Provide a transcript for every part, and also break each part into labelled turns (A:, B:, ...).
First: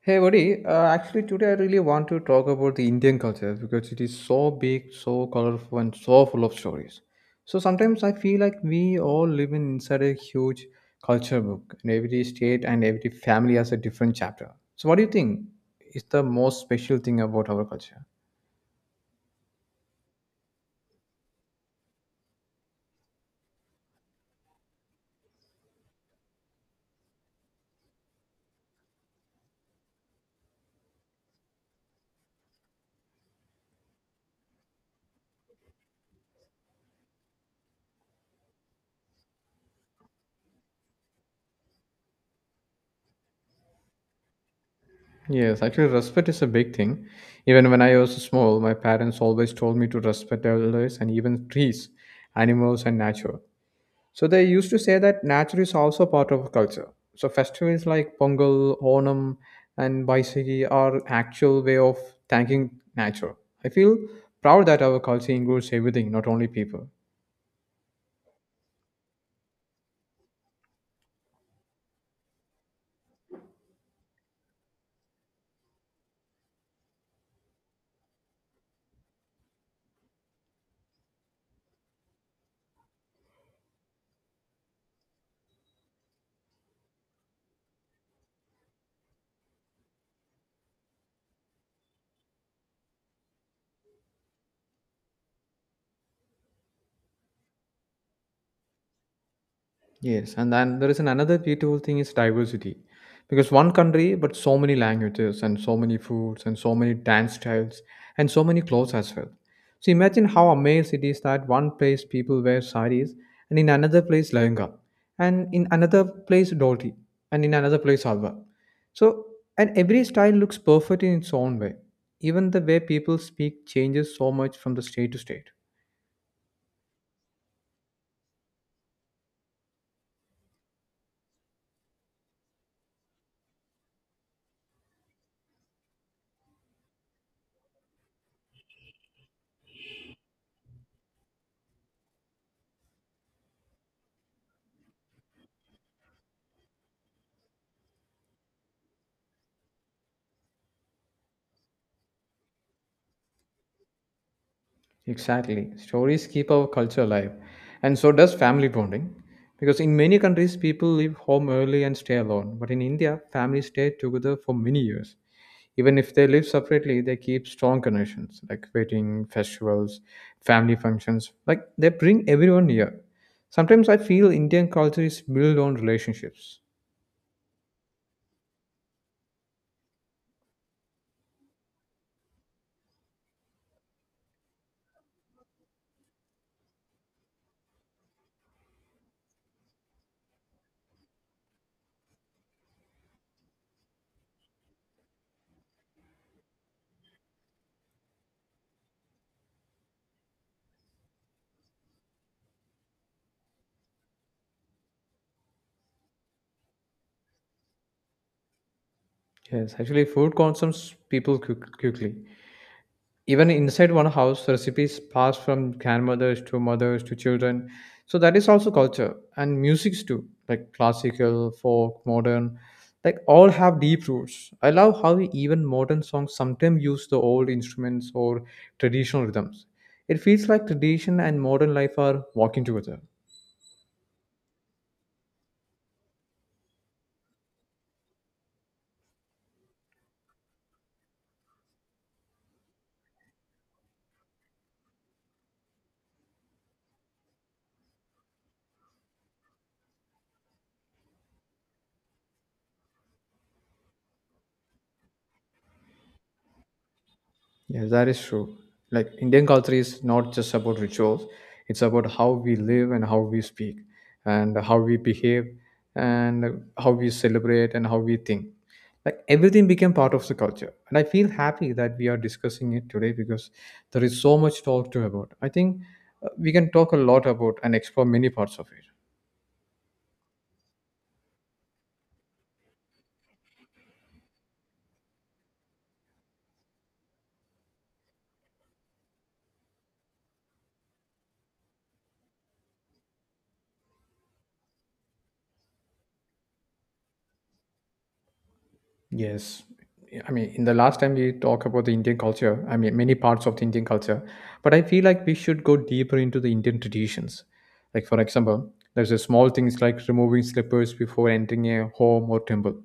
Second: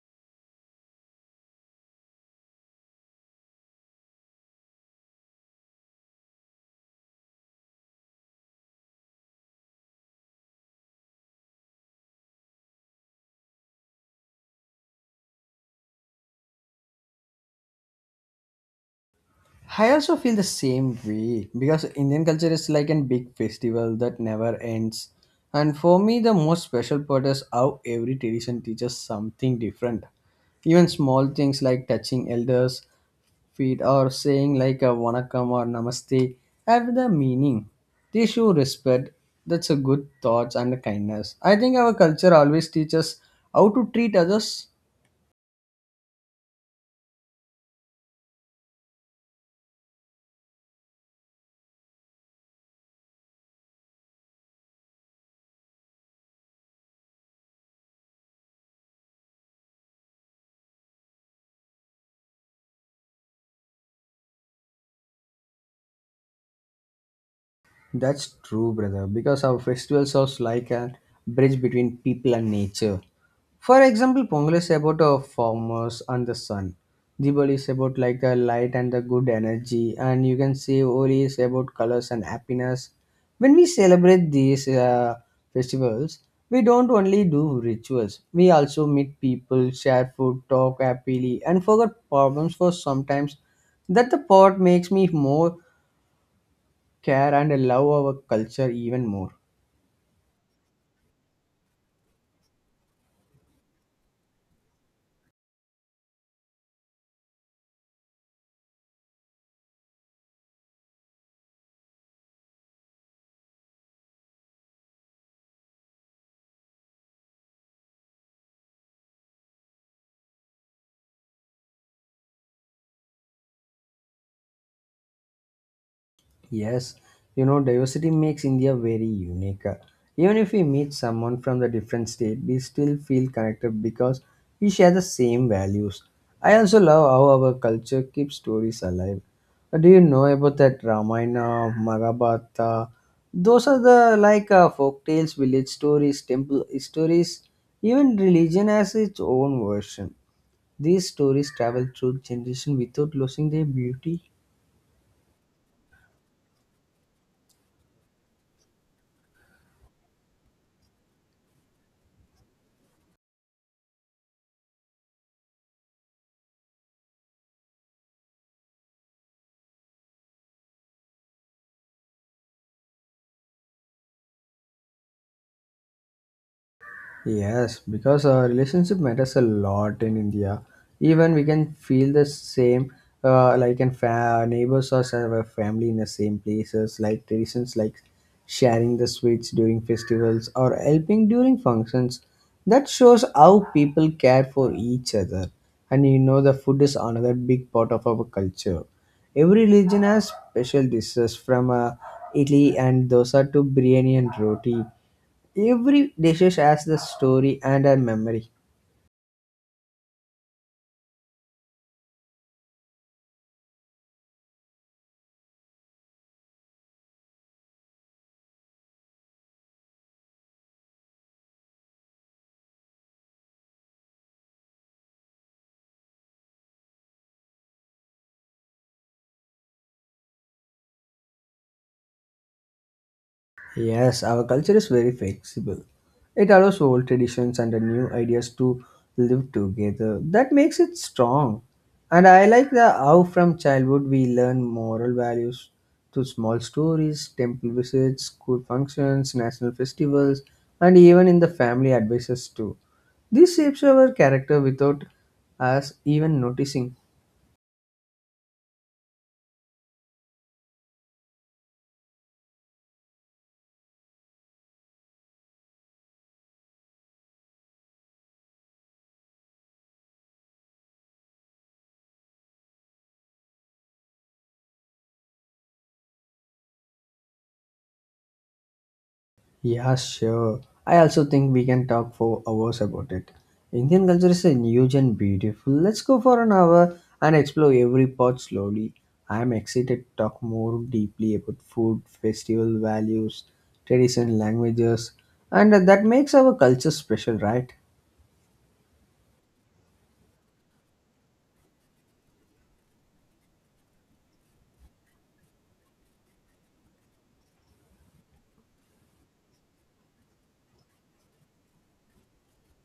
A: Hey buddy, actually today I really want to talk about the Indian culture because it is so big, so colorful, and so full of stories. So sometimes I feel like we all inside a huge culture book, and every state and every family has a different chapter. So what do you think is the most special thing about our culture?
B: I also feel the same way because Indian culture is like a big festival that never ends. And for me, the most special part is how every tradition teaches something different. Even small things like touching elders' feet or saying like a vanakkam or namaste have the meaning. They show respect. That's a good thoughts and kindness. I think our culture always teaches how to treat others.
A: Yes, actually, respect is a big thing. Even when I was small, my parents always told me to respect elders and even trees, animals, and nature. So they used to say that nature is also part of culture. So festivals like Pongal, Onam, and Baisagi are actual way of thanking nature. I feel proud that our culture includes everything, not only people.
B: That's true, brother, because our festival serves like a bridge between people and nature. For example, Pongal is about the farmers and the sun. Diwali is about like the light and the good energy, and you can say Holi is about colors and happiness. When we celebrate these festivals, we don't only do rituals. We also meet people, share food, talk happily, and forget problems for sometimes. That the part makes me more care and love our culture even more.
A: Yes, and then there is an another beautiful thing is diversity, because one country but so many languages and so many foods and so many dance styles and so many clothes as well. So imagine how amazed it is that one place people wear saris, and in another place lehenga, and in another place dhoti, and in another place halwa. So and every style looks perfect in its own way. Even the way people speak changes so much from the state to state.
B: Yes, you know, diversity makes India very unique. Even if we meet someone from the different state, we still feel connected because we share the same values. I also love how our culture keeps stories alive. Do you know about that Ramayana, Maghabharata? Those are the like folk tales, village stories, temple stories. Even religion has its own version. These stories travel through generation without losing their beauty.
A: Exactly. Stories keep our culture alive, and so does family bonding. Because in many countries, people leave home early and stay alone. But in India, families stay together for many years. Even if they live separately, they keep strong connections like wedding, festivals, family functions. Like they bring everyone near. Sometimes I feel Indian culture is built on relationships.
B: Yes, because our relationship matters a lot in India. Even we can feel the same, like in neighbors or some of our family in the same places, like traditions like sharing the sweets during festivals or helping during functions. That shows how people care for each other. And you know, the food is another big part of our culture. Every religion has special dishes from Italy and dosa to biryani and roti. Every dish has the story and a memory.
A: Yes, actually, food consumes people quickly. Even inside one house, recipes pass from grandmothers to mothers to children, so that is also culture. And musics too, like classical, folk, modern, like all have deep roots. I love how even modern songs sometimes use the old instruments or traditional rhythms. It feels like tradition and modern life are walking together.
B: Yes, our culture is very flexible. It allows old traditions and the new ideas to live together. That makes it strong. And I like the how from childhood we learn moral values to small stories, temple visits, school functions, national festivals, and even in the family advices too. This shapes our character without us even noticing.
A: Yes, that is true. Like Indian culture is not just about rituals, it's about how we live and how we speak and how we behave and how we celebrate and how we think. Like everything became part of the culture. And I feel happy that we are discussing it today because there is so much talk to about. I think we can talk a lot about and explore many parts of it.
B: Yeah, sure. I also think we can talk for hours about it. Indian culture is a huge and beautiful. Let's go for an hour and explore every part slowly. I am excited to talk more deeply about food, festival values, tradition, languages, and that makes our culture special, right?
A: Yes. I mean, in the last time we talked about the Indian culture, I mean, many parts of the Indian culture, but I feel like we should go deeper into the Indian traditions. Like, for example, there's a small things like removing slippers before entering a home or temple.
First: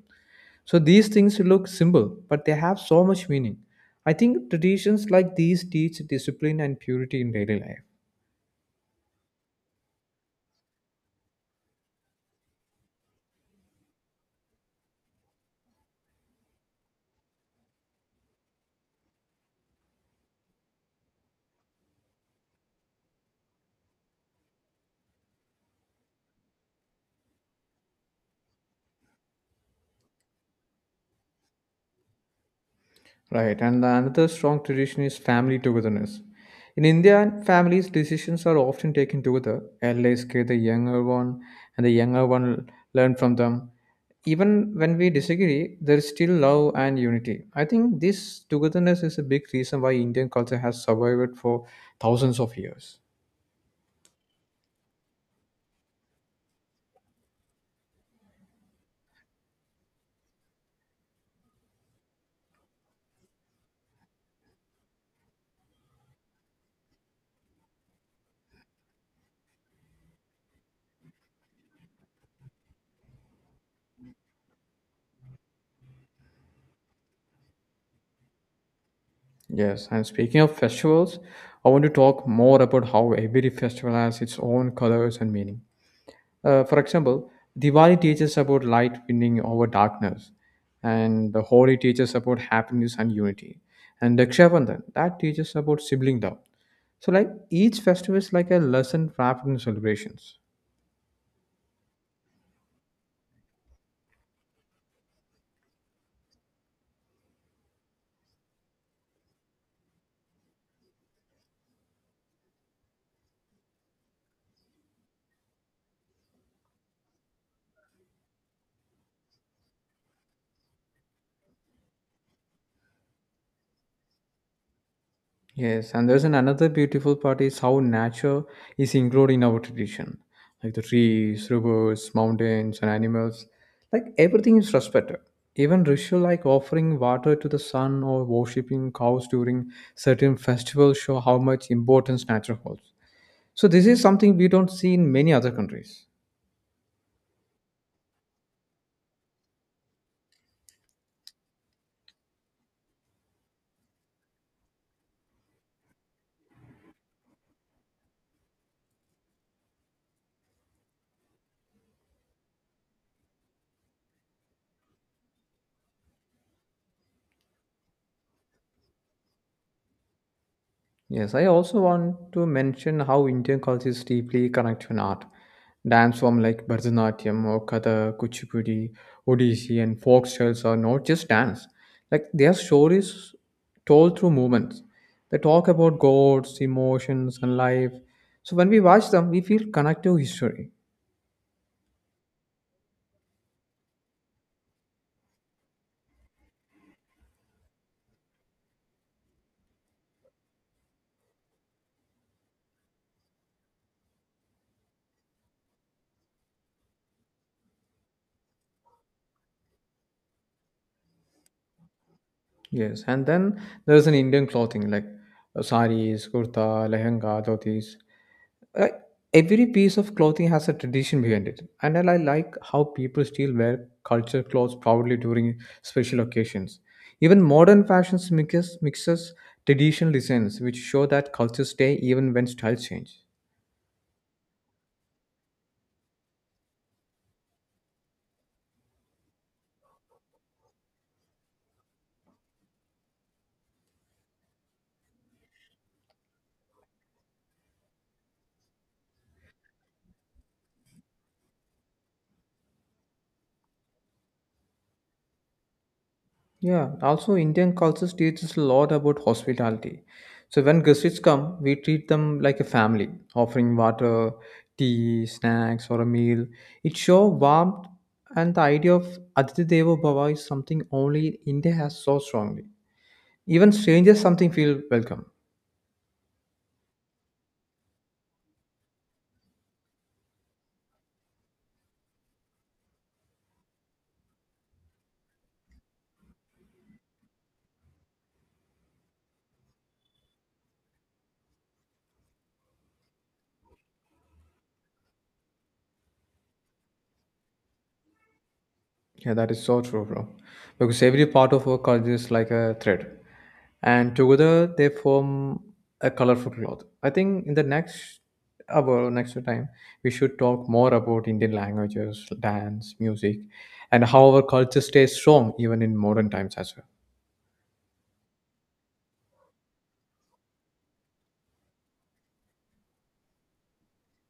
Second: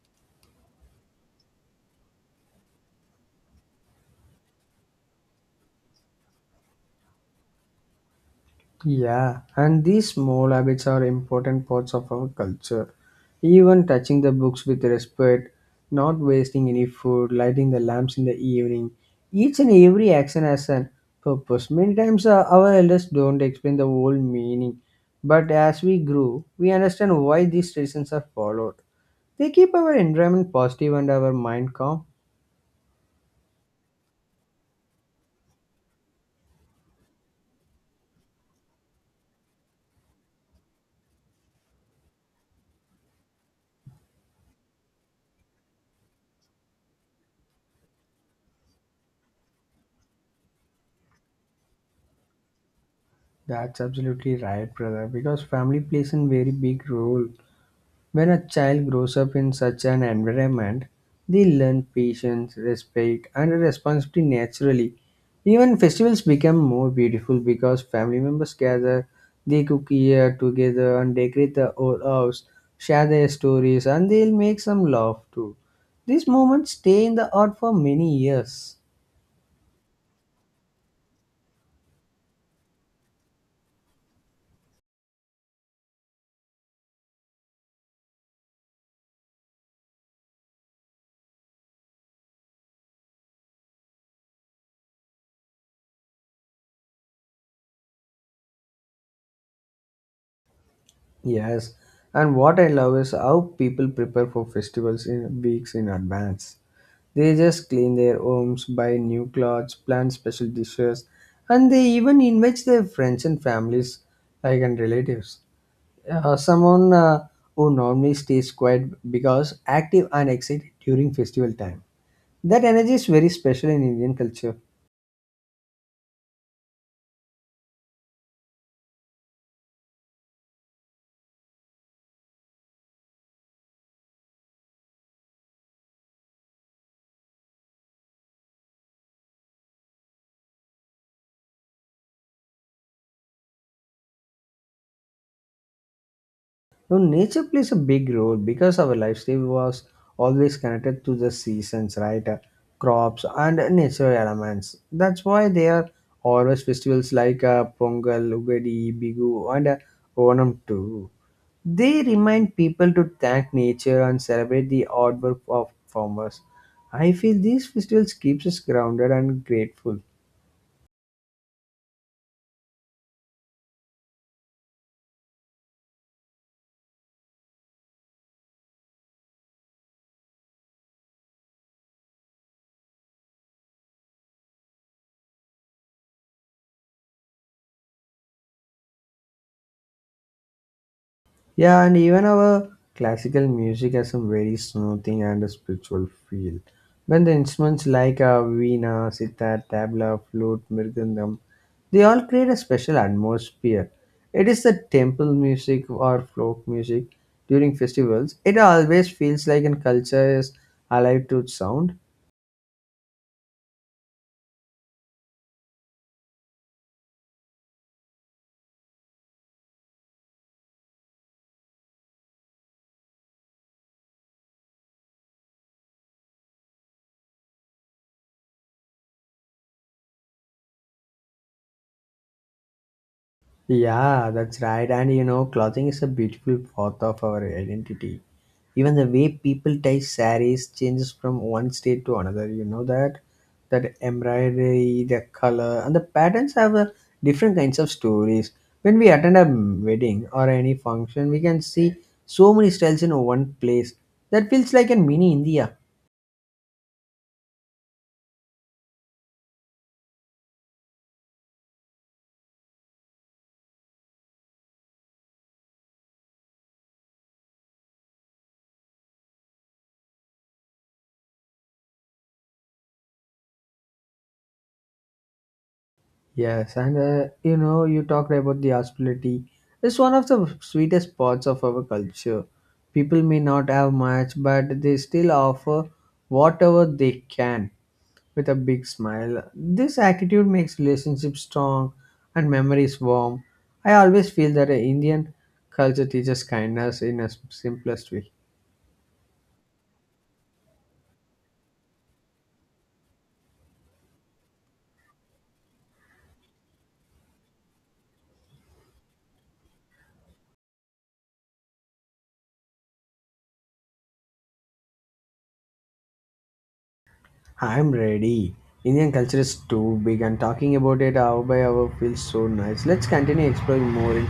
A: So these things look simple, but they have so much meaning. I think traditions like these teach discipline and purity in daily life.
B: Yeah, and these small habits are important parts of our culture. Even touching the books with respect, not wasting any food, lighting the lamps in the evening. Each and every action has a purpose. Many times our elders don't explain the whole meaning, but as we grow, we understand why these traditions are followed. They keep our environment positive and our mind calm.
A: Right, and the another strong tradition is family togetherness. In India, families' decisions are often taken together. Elders care the younger one, and the younger one learn from them. Even when we disagree, there is still love and unity. I think this togetherness is a big reason why Indian culture has survived for thousands of years.
B: That's absolutely right, brother, because family plays a very big role. When a child grows up in such an environment, they learn patience, respect, and responsibility naturally. Even festivals become more beautiful because family members gather, they cook here together and decorate the old house, share their stories, and they'll make some laugh too. These moments stay in the heart for many years.
A: Yes, and speaking of festivals, I want to talk more about how every festival has its own colors and meaning. For example, Diwali teaches about light winning over darkness, and the Holi teaches about happiness and unity, and Raksha Bandhan that teaches about sibling love. So, like each festival is like a lesson wrapped in celebrations.
B: Yes, and what I love is how people prepare for festivals in weeks in advance. They just clean their homes, buy new clothes, plan special dishes, and they even invite their friends and families, like and relatives. Someone who normally stays quiet because active and excited during festival time. That energy is very special in Indian culture.
A: Yes, and there's an another beautiful part is how nature is included in our tradition, like the trees, rivers, mountains, and animals. Like everything is respected. Even ritual like offering water to the sun or worshipping cows during certain festivals show how much importance nature holds. So this is something we don't see in many other countries.
B: No, nature plays a big role because our lifestyle was always connected to the seasons, right? Crops and nature elements. That's why there are always festivals like Pongal, Ugadi, Bigu, and Onam too. They remind people to thank nature and celebrate the hard work of farmers. I feel these festivals keeps us grounded and grateful.
A: Yes, I also want to mention how Indian culture is deeply connected to art. Dance form like Bharatanatyam or Kathak, Kuchipudi, Odissi, and folk styles are not just dance. Like their stories told through movements. They talk about gods, emotions, and life. So when we watch them, we feel connected to history.
B: Yeah, and even our classical music has some very soothing and a spiritual feel. When the instruments like a veena, sitar, tabla, flute, mridangam, they all create a special atmosphere. It is the temple music or folk music during festivals. It always feels like a culture is alive to its sound.
A: Yes, and then there's an Indian clothing like saris, kurta, lehenga, dhotis. Like every piece of clothing has a tradition behind it, and I like how people still wear culture clothes proudly during special occasions. Even modern fashions mixes traditional designs, which show that cultures stay even when styles change.
B: Yeah, that's right. And you know, clothing is a beautiful part of our identity. Even the way people tie saris changes from one state to another. You know that that embroidery, the color, and the patterns have a different kinds of stories. When we attend a wedding or any function, we can see so many styles in one place. That feels like a mini India.
A: Yeah, also Indian culture teaches a lot about hospitality. So when guests come, we treat them like a family, offering water, tea, snacks, or a meal. It shows warmth, and the idea of Aditya Deva Bhava is something only India has so strongly. Even strangers something feel welcome.
B: Yes, and you know, you talked about the hospitality. It's one of the sweetest parts of our culture. People may not have much, but they still offer whatever they can with a big smile. This attitude makes relationships strong and memories warm. I always feel that Indian culture teaches kindness in a simplest way.
A: Yeah, that is so true, bro. Because every part of our culture is like a thread, and together they form a colorful cloth. I think in the next hour, next time, we should talk more about Indian languages, dance, music, and how our culture stays strong even in modern times as well.
B: I'm ready. Indian culture is too big, and talking about it hour by hour feels so nice. Let's continue exploring more in.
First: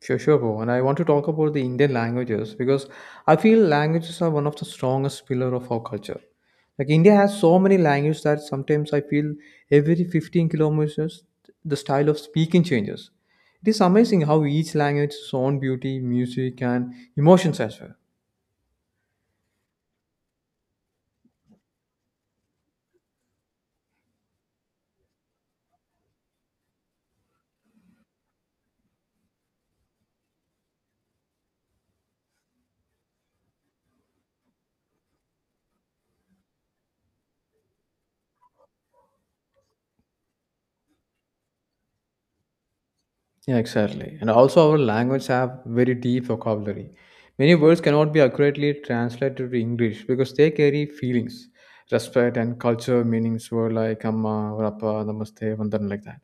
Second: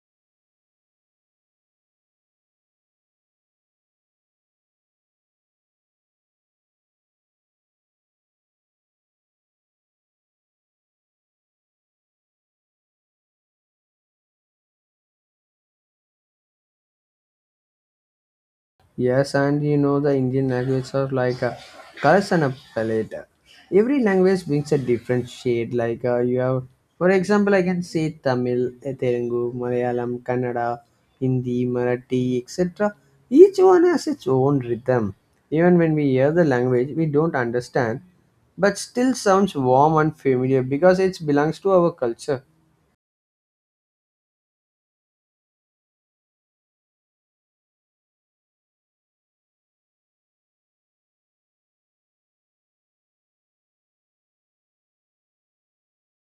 A: Sure, sure, bro. And I want to talk about the Indian languages because I feel languages are one of the strongest pillar of our culture. Like India has so many languages that sometimes I feel every 15 kilometers the style of speaking changes. It is amazing how each language has its own beauty, music, and emotions as well.
B: Yes, and you know the Indian languages are like a colors and a palette. Every language brings a different shade. Like you have, for example, I can say Tamil, eh, Telugu, Malayalam, Kannada, Hindi, Marathi, etc. Each one has its own rhythm. Even when we hear the language, we don't understand, but still sounds warm and familiar because it belongs to our culture.
A: Yeah, exactly. And also, our language have very deep vocabulary. Many words cannot be accurately translated to English because they carry feelings, respect, and culture meanings. Were like "amma" or "appa," "namaste," "vandan," like that.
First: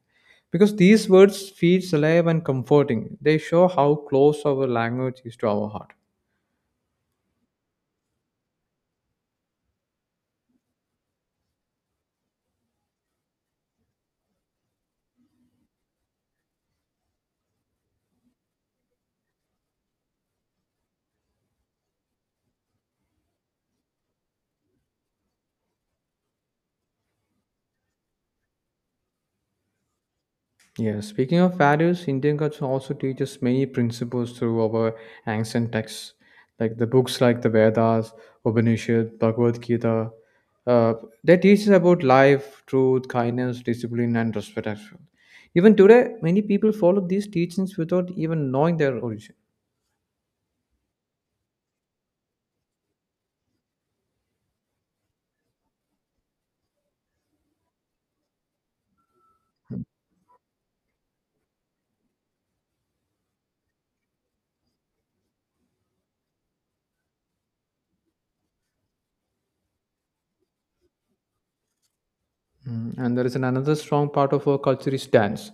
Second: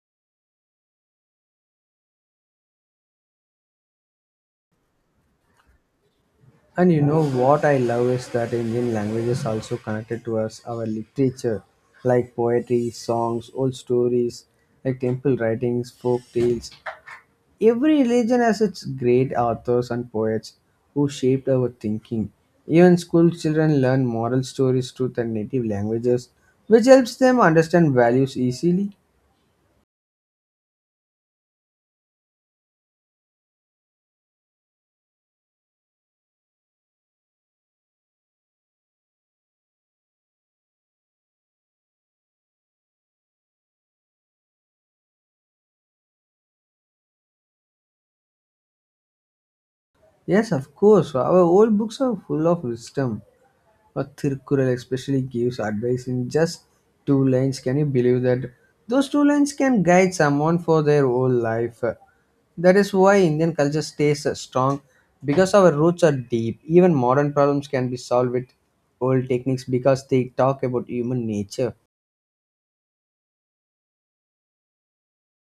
A: Because these words feels alive and comforting. They show how close our language is to our heart.
B: And you know what I love is that Indian language is also connected to us, our literature, like poetry, songs, old stories, like temple writings, folk tales. Every religion has its great authors and poets who shaped our thinking. Even school children learn moral stories through their native languages, which helps them understand values easily.
A: Yeah, speaking of values, Indian culture also teaches many principles through our ancient texts, like the books like the Vedas, Upanishad, Bhagavad Gita. Uh, they teach us about life, truth, kindness, discipline, and respect as well. Even today, many people follow these teachings without even knowing their origin.
B: Yes, of course, our old books are full of wisdom. Or Thirukkural especially gives advice in just two lines. Can you believe that? Those two lines can guide someone for their whole life. That is why Indian culture stays strong because our roots are deep. Even modern problems can be solved with old techniques because they talk about human nature.
A: Mm. And there is an another strong part of our culture is dance.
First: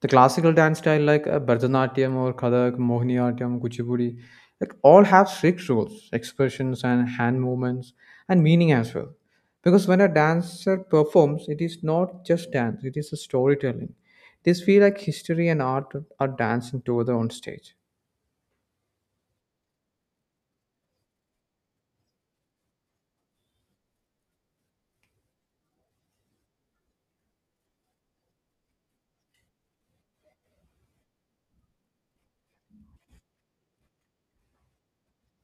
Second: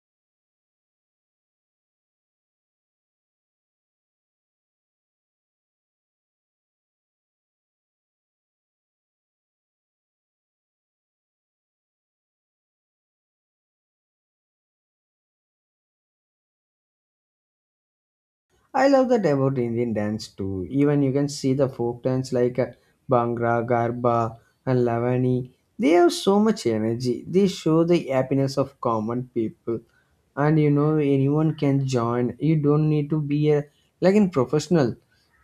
A: The classical dance style like Bharatanatyam or Kathak, Mohiniyattam, Kuchipudi, like all have strict rules, expressions and hand movements and meaning as well. Because when a dancer performs, it is not just dance; it is a storytelling. This feel like history and art are dancing together on stage.
B: I love that about Indian dance too. Even you can see the folk dance like Bhangra, Garba, and Lavani. They have so much energy. They show the happiness of common people, and you know anyone can join. You don't need to be a like in professional.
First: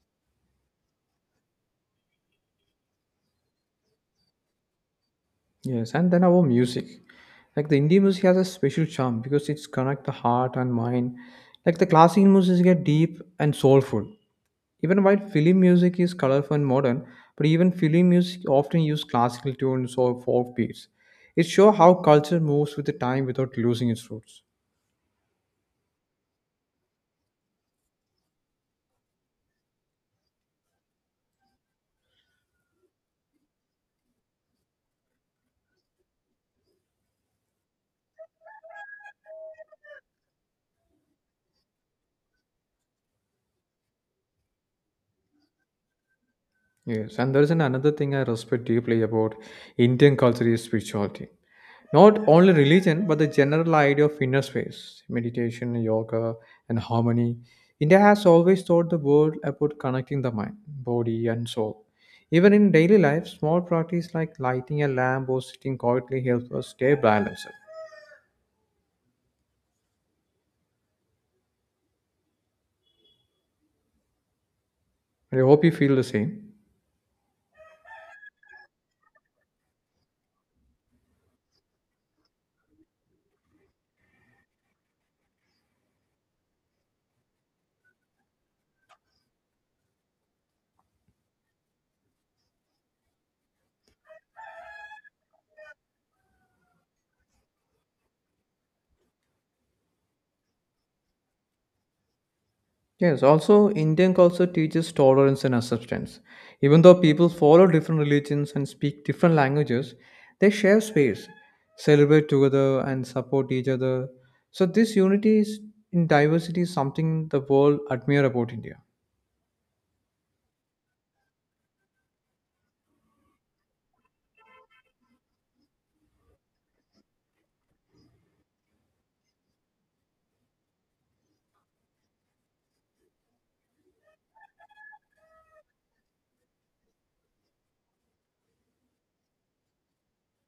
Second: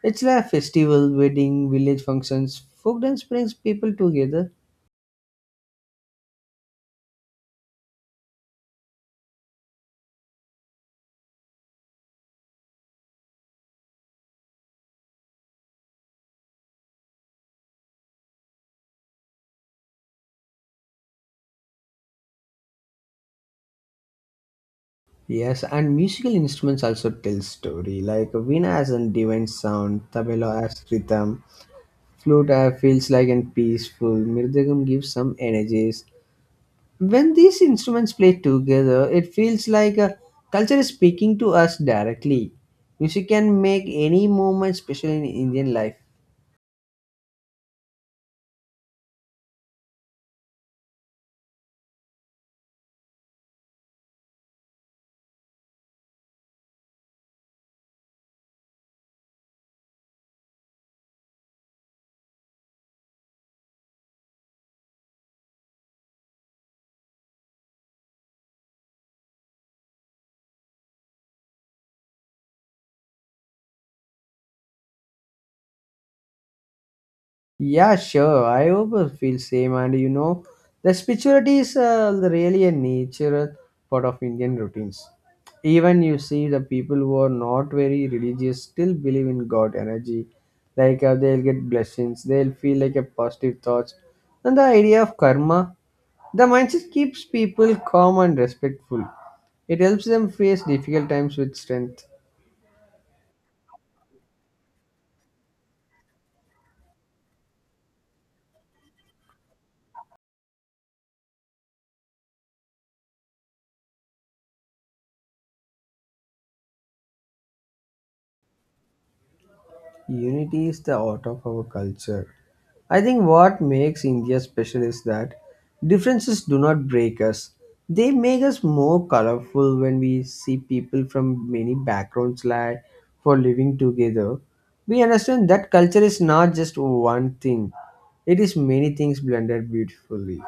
B: It's like a festival, wedding, village functions. Folk dance brings people together.
A: Yes, and then our music. Like the Indian music has a special charm because it's connect the heart and mind. Like the classical music get deep and soulful. Even while film music is colorful and modern, but even film music often use classical tunes or folk beats. It shows how culture moves with the time without losing its roots.
B: Yes, and musical instruments also tell story. Like veena has a divine sound, tabla has rhythm, flute feels like and peaceful mirdagam gives some energies. When these instruments play together, it feels like a culture is speaking to us directly. Music can make any moment special in Indian life.
A: Yes, and there is an another thing I respect deeply about Indian culture is spirituality. Not only religion, but the general idea of inner space, meditation, yoga, and harmony. India has always taught the world about connecting the mind, body, and soul. Even in daily life, small practice like lighting a lamp or sitting quietly helps us stay balanced. I hope you feel the same.
B: Yeah, sure. I also feel same, and you know, the spirituality is really a natural part of Indian routines. Even you see the people who are not very religious still believe in God energy. Like they'll get blessings, they'll feel like a positive thoughts, and the idea of karma. The mindset keeps people calm and respectful. It helps them face difficult times with strength.
A: Yes, also Indian culture teaches tolerance and acceptance. Even though people follow different religions and speak different languages, they share space, celebrate together, and support each other. So, this unity is in diversity is something the world admire about India.
B: Unity is the art of our culture. I think what makes India special is that differences do not break us. They make us more colorful when we see people from many backgrounds like for living together. We understand that culture is not just one thing. It is many things blended beautifully.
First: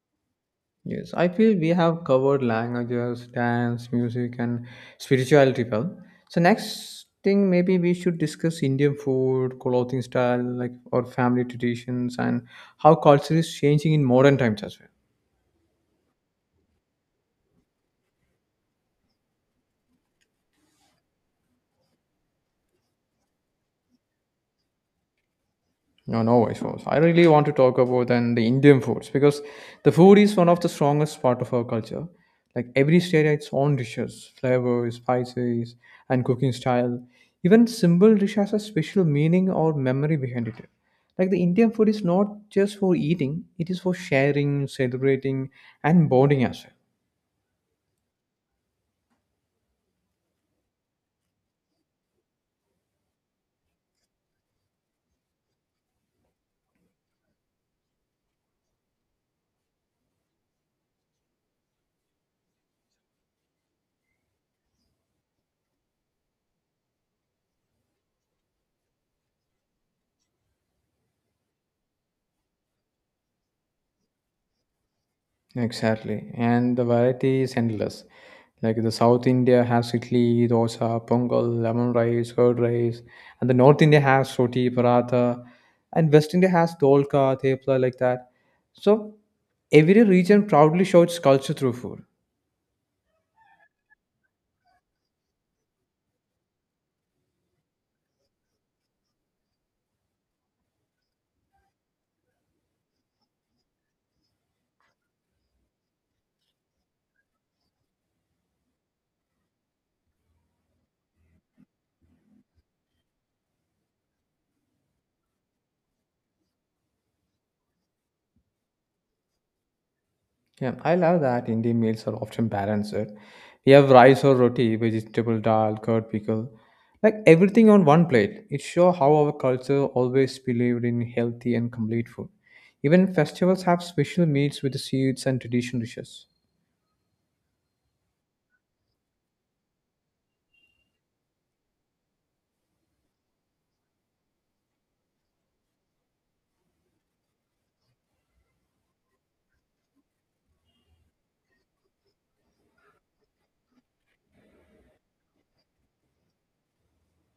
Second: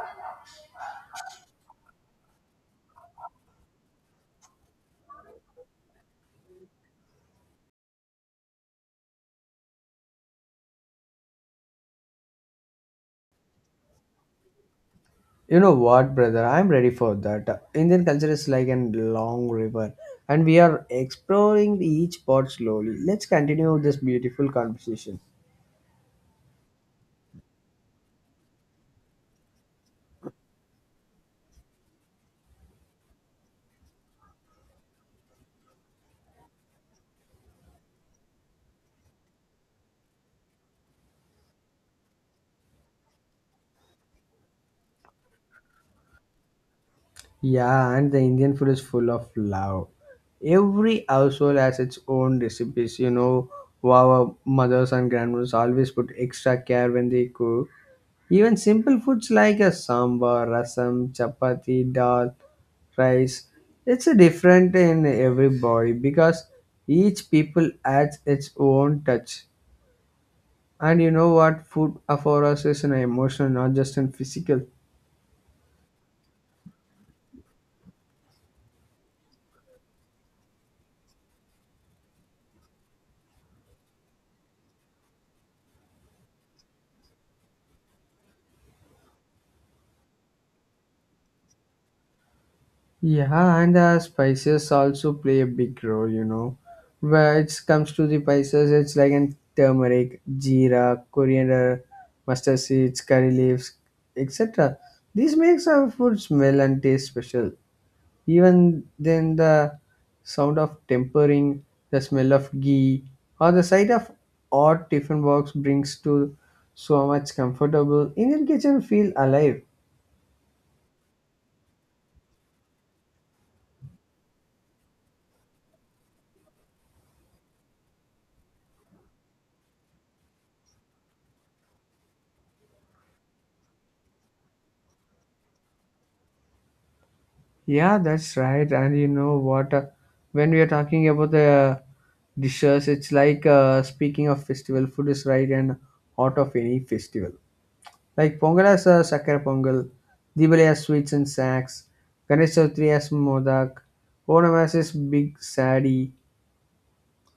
A: Yes, I feel we have covered languages, dance, music, and spirituality well. So next thing, maybe we should discuss Indian food, clothing style, like or family traditions, and how culture is changing in modern times as well.
B: You know what, brother? I'm ready for that. Indian culture is like a long river, and we are exploring each part slowly. Let's continue this beautiful conversation.
A: No, no voice was. I really want to talk about then the Indian foods because the food is one of the strongest part of our culture. Like every state has its own dishes, flavors, spices, and cooking style. Even simple dish has a special meaning or memory behind it. Like the Indian food is not just for eating; it is for sharing, celebrating, and bonding as well.
B: Yeah, and the Indian food is full of love. Every household has its own recipes. You know, our mothers and grandmothers always put extra care when they cook. Even simple foods like a sambar, rasam, chapati, dal, rice, it's a different in everybody because each people adds its own touch. And you know what? Food for us is an emotional, not just in physical.
A: Exactly, and the variety is endless. Like the South India has idli, dosa, pongal, lemon rice, curd rice, and the North India has roti, paratha, and West India has dolka, tepla, like that. So every region proudly shows its culture through food.
B: Yeah, and the spices also play a big role, you know. Where it comes to the spices, it's like in turmeric, jeera, coriander, mustard seeds, curry leaves, etc. This makes our food smell and taste special. Even then, the sound of tempering, the smell of ghee, or the sight of odd tiffin box brings to so much comfortable Indian kitchen feel alive.
A: Yeah, I love that Indian meals are often balanced, eh? You have rice or roti, vegetable dal, curd pickle, like everything on one plate. It shows how our culture always believed in healthy and complete food. Even festivals have special meals with the sweets and traditional dishes.
B: Yeah, that's right. And you know what? When we are talking about the dishes, it's like speaking of festival, food is right and out of any festival. Like Pongal has Sakar Pongal, Diwali has sweets and snacks, Ganesh Chowdhury has Modak, Onam has his big sadi.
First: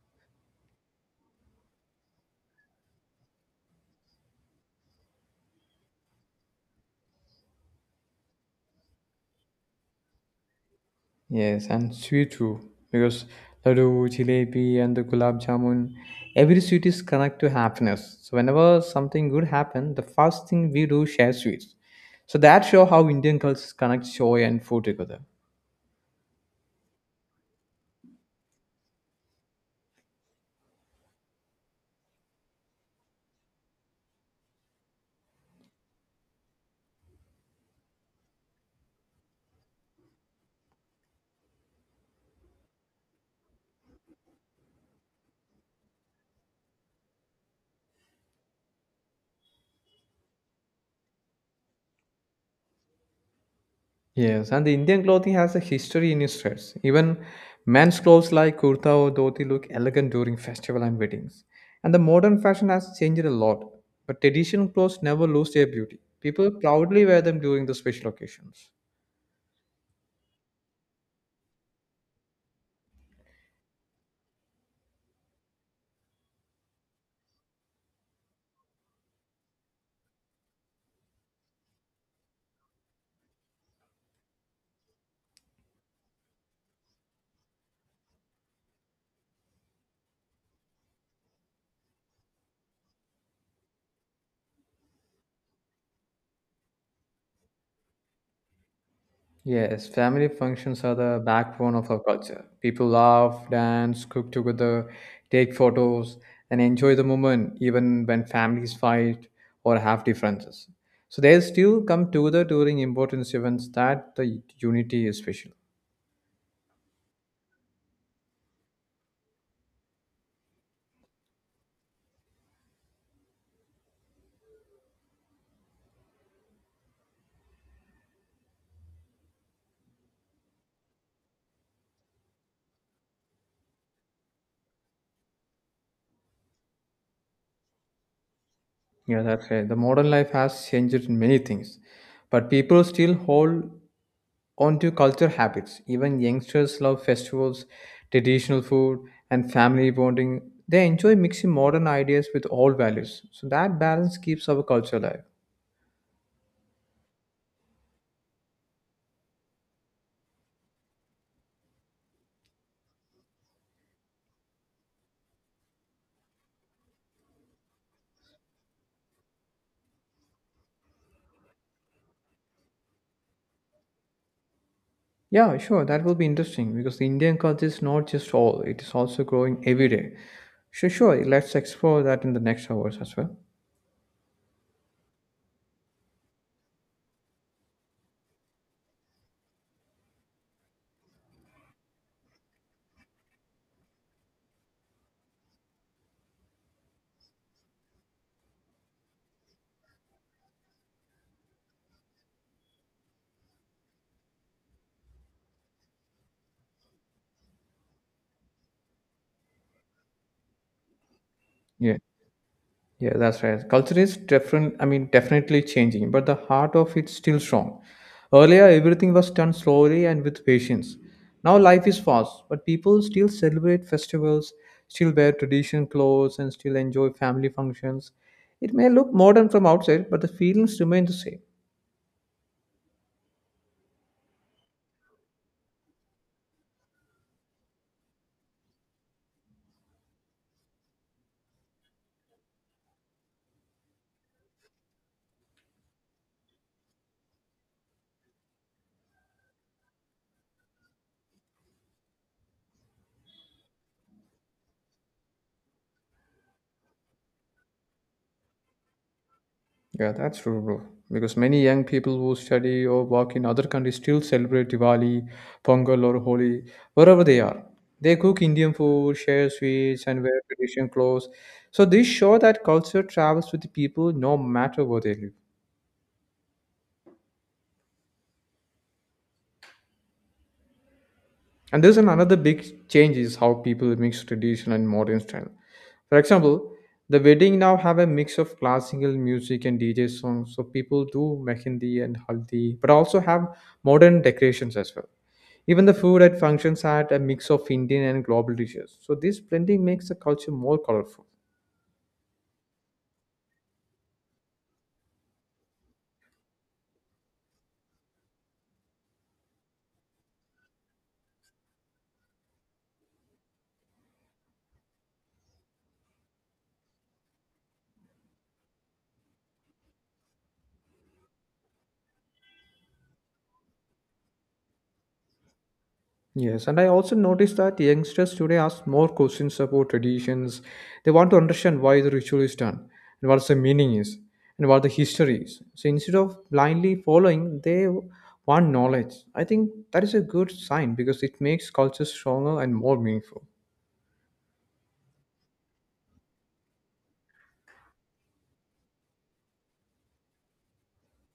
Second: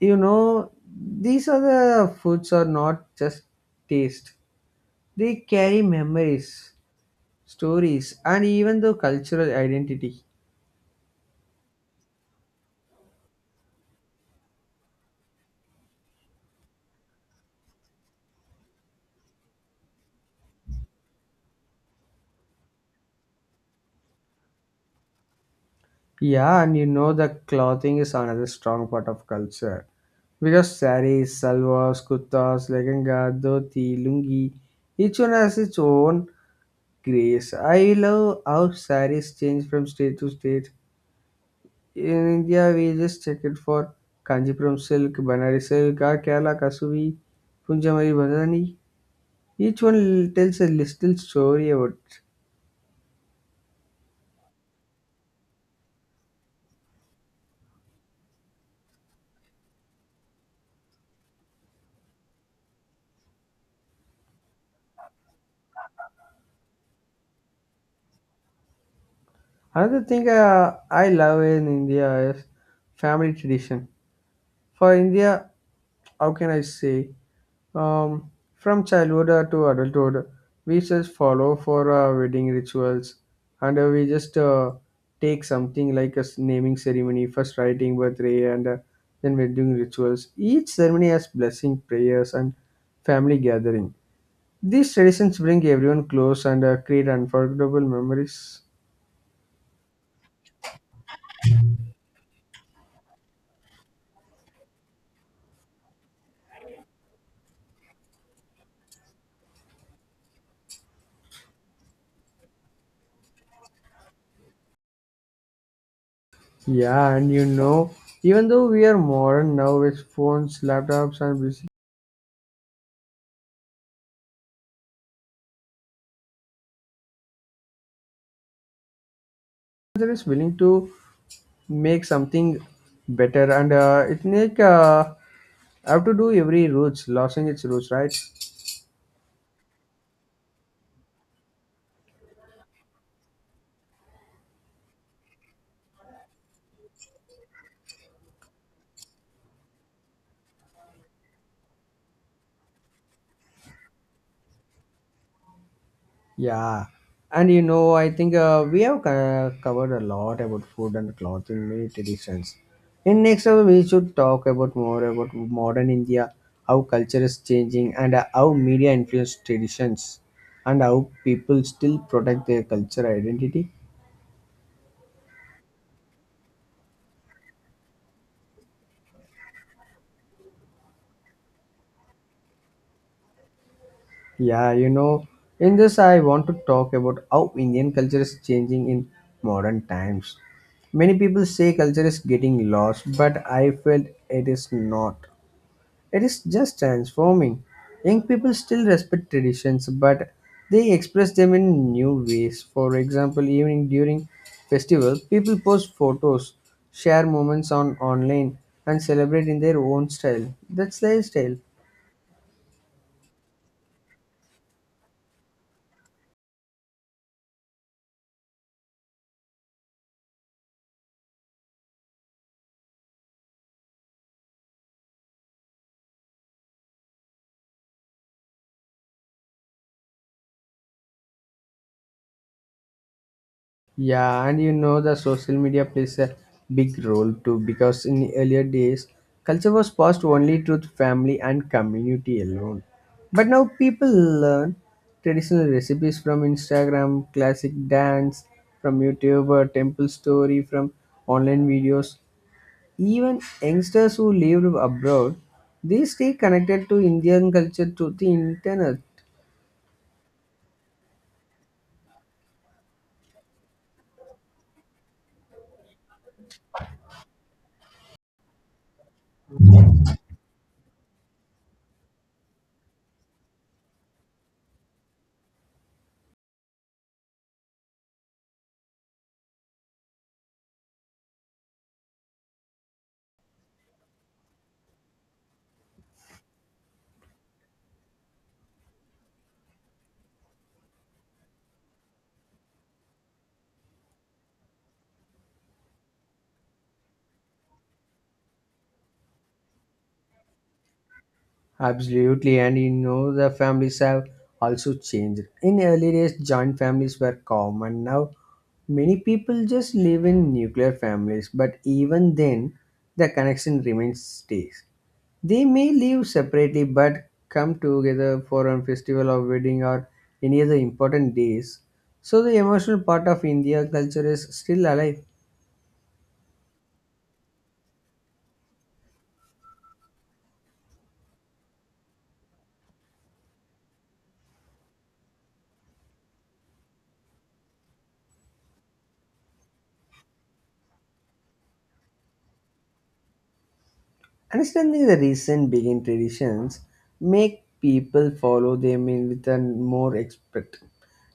B: You know, these are the foods are not just taste. They carry memories, stories, and even the cultural identity.
A: Yes, and sweet too, because laddu, jalebi, and the gulab jamun, every sweet is connected to happiness. So whenever something good happens, the first thing we do share sweets. So that show how Indian cultures connect joy and food together.
B: Yeah, and you know the clothing is another strong part of culture. Because saris, salwars, kurtas, lehenga, dhoti, lungi, each one has its own grace. I love how saris change from state to state. In India, we just check it for Kanjipuram silk, Banarasi silk, or Kerala Kasuri, Punjabari Bandhani. Each one tells a little story about it.
A: Yes, and the Indian clothing has a history in its dress. Even men's clothes like kurta or dhoti look elegant during festival and weddings. And the modern fashion has changed a lot, but traditional clothes never lose their beauty. People proudly wear them during the special occasions.
B: Another thing I love in India is family tradition for India, how can I say? From childhood to adulthood, we just follow for wedding rituals, and we just take something like a naming ceremony, first writing birthday, and then wedding rituals. Each ceremony has blessing, prayers, and family gathering. These traditions bring everyone close and create unforgettable memories.
A: Yes, family functions are the backbone of our culture. People laugh, dance, cook together, take photos, and enjoy the moment even when families fight or have differences. So they still come together during important events that the unity is special.
B: Yeah, and you know, even though we are modern now with phones, laptops, and busy manager is willing to make something better and it make I have to do every roots losing its roots, right?
A: Yeah, that's right. The modern life has changed in many things, but people still hold onto culture habits. Even youngsters love festivals, traditional food, and family bonding. They enjoy mixing modern ideas with old values. So that balance keeps our culture alive.
B: Yeah, and you know, I think we have covered a lot about food and clothing, many traditions. In next hour, we should talk about more about modern India, how culture is changing, and how media influence traditions, and how people still protect their culture identity.
A: Yeah, sure, that will be interesting because the Indian culture is not just all, it is also growing every day. So, sure, let's explore that in the next hours as well.
B: Yeah, you know, in this, I want to talk about how Indian culture is changing in modern times. Many people say culture is getting lost, but I felt it is not. It is just transforming. Young people still respect traditions, but they express them in new ways. For example, even during festivals, people post photos, share moments on online, and celebrate in their own style. That's lifestyle.
A: Yeah. Yeah, that's right. Culture is different. I mean, definitely changing, but the heart of it's still strong. Earlier, everything was done slowly and with patience. Now, life is fast, but people still celebrate festivals, still wear traditional clothes, and still enjoy family functions. It may look modern from outside, but the feelings remain the same.
B: Yeah, and you know the social media plays a big role too, because in the earlier days, culture was passed only to the family and community alone. But now people learn traditional recipes from Instagram, classic dance from YouTube, temple story from online videos. Even youngsters who lived abroad, they stay connected to Indian culture through the internet.
A: Yeah, that's true, bro. Because many young people who study or work in other countries still celebrate Diwali, Pongal, or Holi, wherever they are. They cook Indian food, share sweets, and wear traditional clothes. So this show that culture travels with the people no matter where they live. And another big change is how people mix traditional and modern style. For example, the wedding now have a mix of classical music and DJ songs. So people do mehendi and haldi, but also have modern decorations as well. Even the food at functions had a mix of Indian and global dishes. So this blending makes the culture more colorful.
B: Absolutely, and you know the families have also changed. In early days, joint families were common. Now, many people just live in nuclear families, but even then, the connection remains stays. They may live separately but come together for a festival or wedding or any other important days. So the emotional part of India culture is still alive.
A: Yes, and I also noticed that youngsters today ask more questions about traditions. They want to understand why the ritual is done and what the meaning is and what the history is. So instead of blindly following, they want knowledge. I think that is a good sign because it makes culture stronger and more meaningful.
B: Understanding the recent vegan traditions make people follow them in with a more expert.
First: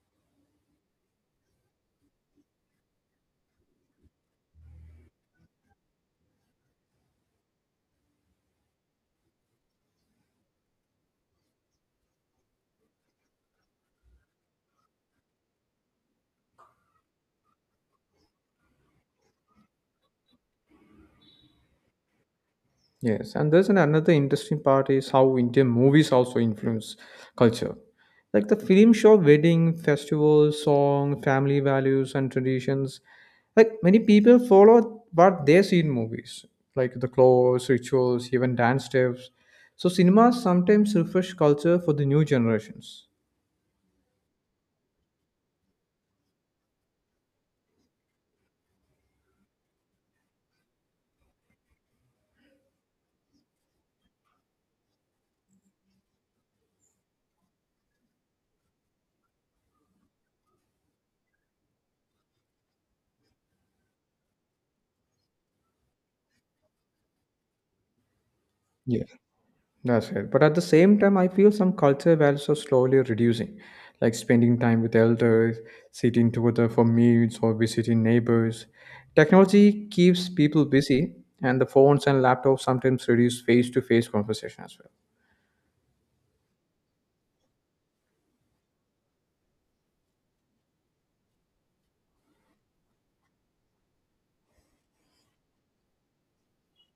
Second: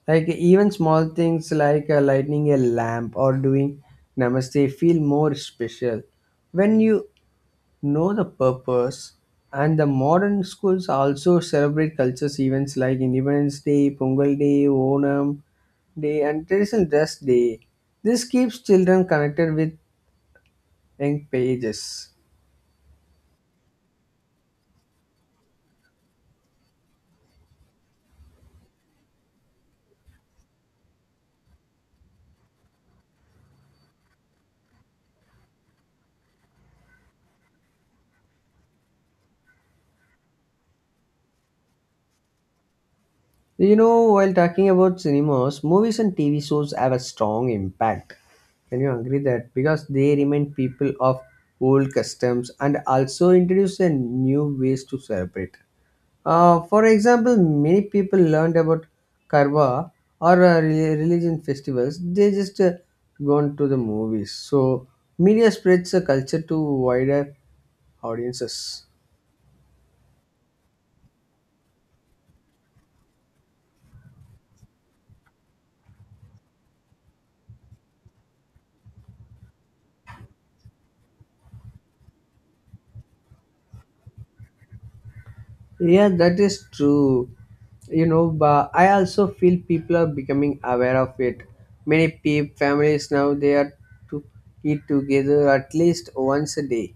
B: Like even small things like lighting a lamp or doing namaste feel more special when you know the purpose. And the modern schools also celebrate cultures events like Independence Day, Pongal Day, Onam Day, and Traditional Dress Day. This keeps children connected with young pages.
A: Yes, and another interesting part is how Indian movies also influence culture. Like the film show wedding, festivals, song, family values and traditions. Like many people follow what they see in movies, like the clothes, rituals, even dance steps. So cinema sometimes refresh culture for the new generations.
B: You know, while talking about cinemas, movies and TV shows have a strong impact. Can you agree that? Because they remind people of old customs and also introduce a new ways to celebrate. For example, many people learned about Karwa or religion festivals. They just gone to the movies. So media spreads the culture to wider audiences.
A: Yeah. That's right. But at the same time, I feel some cultural values are slowly reducing, like spending time with elders, sitting together for meals, or visiting neighbors. Technology keeps people busy, and the phones and laptops sometimes reduce face to face conversation as well.
B: Yeah, that is true. You know, but I also feel people are becoming aware of it. Many people, families now they are to eat together at least once a day.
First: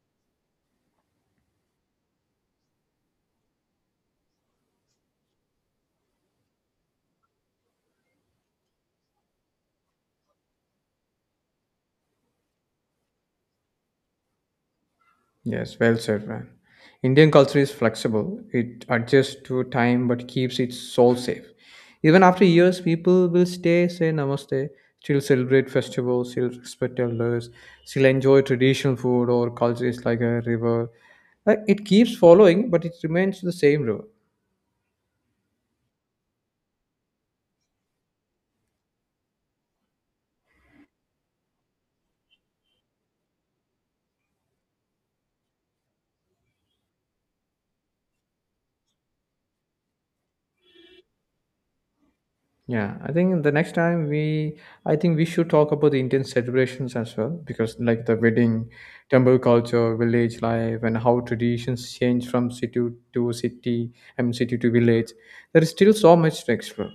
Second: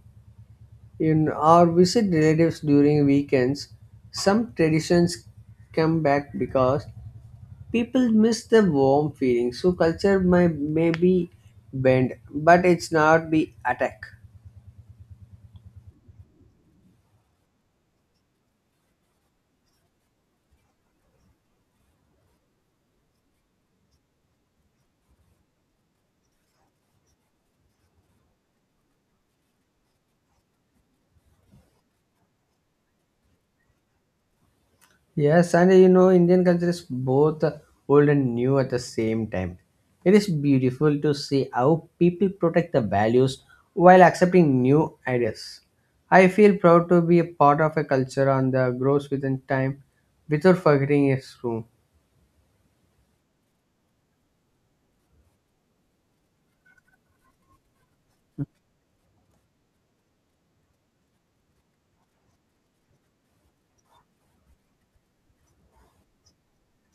B: In or visit relatives during weekends. Some traditions come back because people miss the warm feeling. So culture may be bent, but it's not be attack.
A: Yes, well said, man. Indian culture is flexible. It adjusts to time but keeps its soul safe. Even after years, people will stay, say namaste, still celebrate festivals, still respect elders, still enjoy traditional food or culture is like a river. Like it keeps following, but it remains the same river.
B: Yes, and you know, Indian culture is both old and new at the same time. It is beautiful to see how people protect the values while accepting new ideas. I feel proud to be a part of a culture on the grows within time without forgetting its room.
A: Yeah, I think the next time we, I think we should talk about the Indian celebrations as well, because like the wedding, temple culture, village life, and how traditions change from city to city, I mean city to village. There is still so much to explore.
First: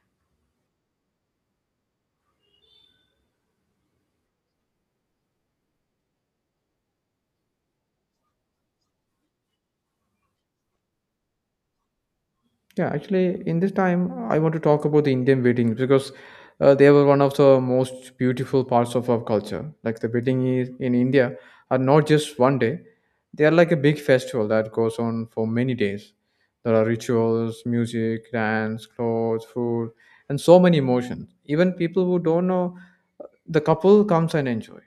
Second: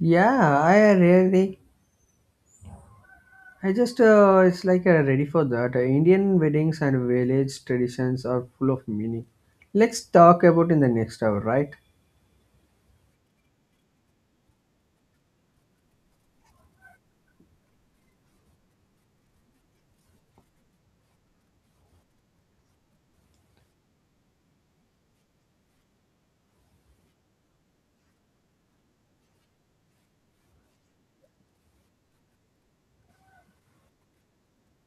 B: Yeah, I really, I just, it's like ready for that. Indian weddings and village traditions are full of meaning. Let's talk about in the next hour, right?
A: Yeah, actually, in this time, I want to talk about the Indian weddings because they were one of the most beautiful parts of our culture. Like the wedding is, in India are not just one day; they are like a big festival that goes on for many days. There are rituals, music, dance, clothes, food, and so many emotions. Even people who don't know the couple comes and enjoy.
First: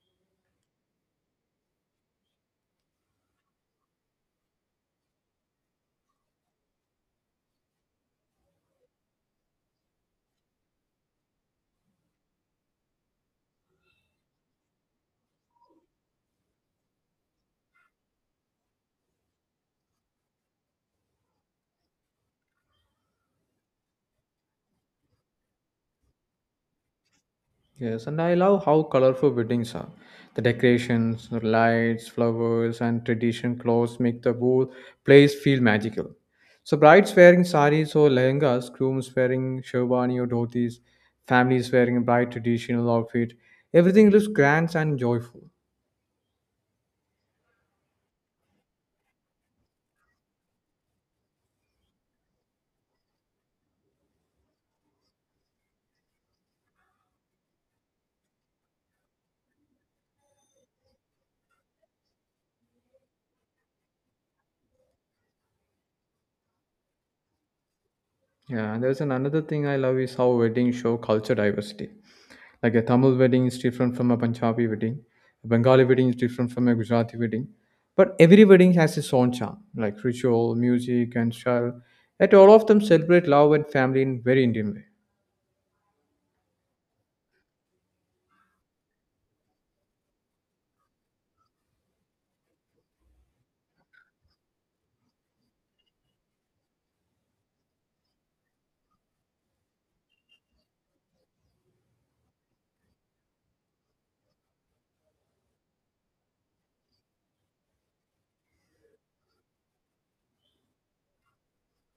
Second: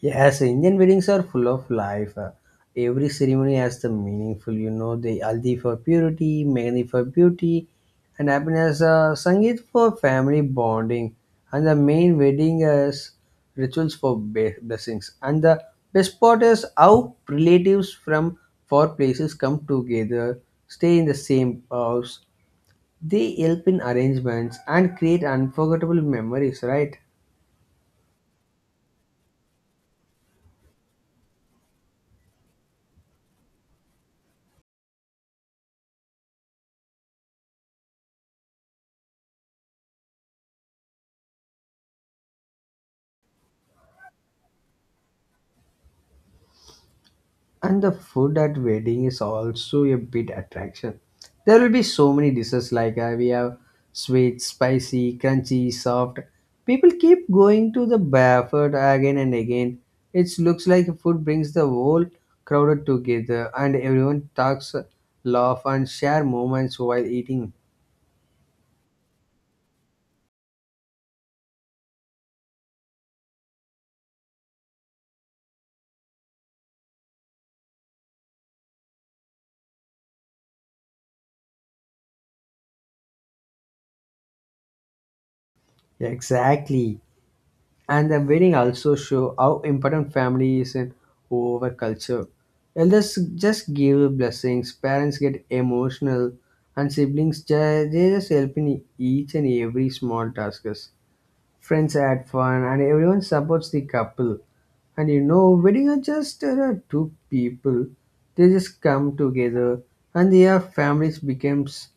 B: Yes, Indian weddings are full of life. Every ceremony has the meaningful, you know, the Aldi for purity, Mehndi for beauty, and happiness, Sangeet for family bonding, and the main wedding is rituals for blessings. And the best part is how relatives from four places come together, stay in the same house, they help in arrangements and create unforgettable memories, right?
A: Yes, and I love how colorful weddings are. The decorations, the lights, flowers, and tradition clothes make the whole place feel magical. So, brides wearing saris or lehengas, grooms wearing sherwani or dhotis, families wearing a bright traditional outfit. Everything looks grand and joyful.
B: And the food at wedding is also a big attraction. There will be so many dishes like we have sweet, spicy, crunchy, soft. People keep going to the buffet again and again. It looks like food brings the whole crowd together and everyone talks, laugh and share moments while eating.
A: Yeah, and another thing I love is how weddings show culture diversity. Like a Tamil wedding is different from a Punjabi wedding. A Bengali wedding is different from a Gujarati wedding. But every wedding has its own charm, like ritual, music, and style. Yet all of them celebrate love and family in very Indian way.
B: Exactly. And the wedding also show how important family is in our culture. Elders just give blessings, parents get emotional, and siblings they just help in each and every small tasks. Friends had fun, and everyone supports the couple. And you know, wedding are just two people. They just come together, and their families becomes.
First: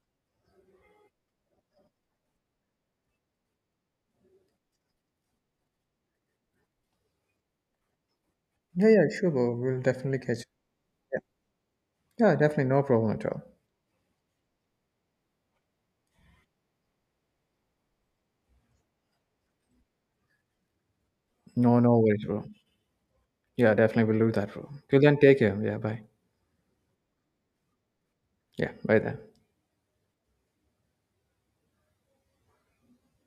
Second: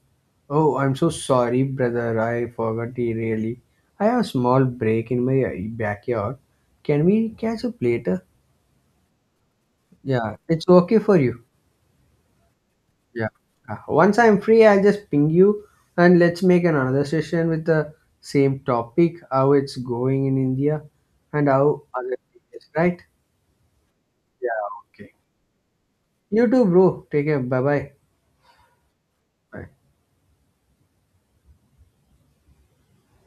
B: Oh, I'm so sorry, brother. I forgot it really. I have a small break in my backyard. Can we catch up later?
A: Yeah, yeah, sure, bro. We'll definitely
B: Yeah,
A: catch up.
B: it's okay for
A: Yeah,
B: you.
A: yeah, definitely, no problem at
B: Yeah.
A: all.
B: Once I'm free, I'll just ping you and let's make another session with the same topic, how it's going in India and
A: No,
B: how
A: no
B: other
A: worries, bro.
B: things, right?
A: Yeah, definitely, we'll do that,
B: Yeah,
A: bro. Till
B: okay.
A: then, take care. Yeah, bye.
B: You too, bro. Take care. Bye-bye.
A: Yeah, bye then.
B: Bye.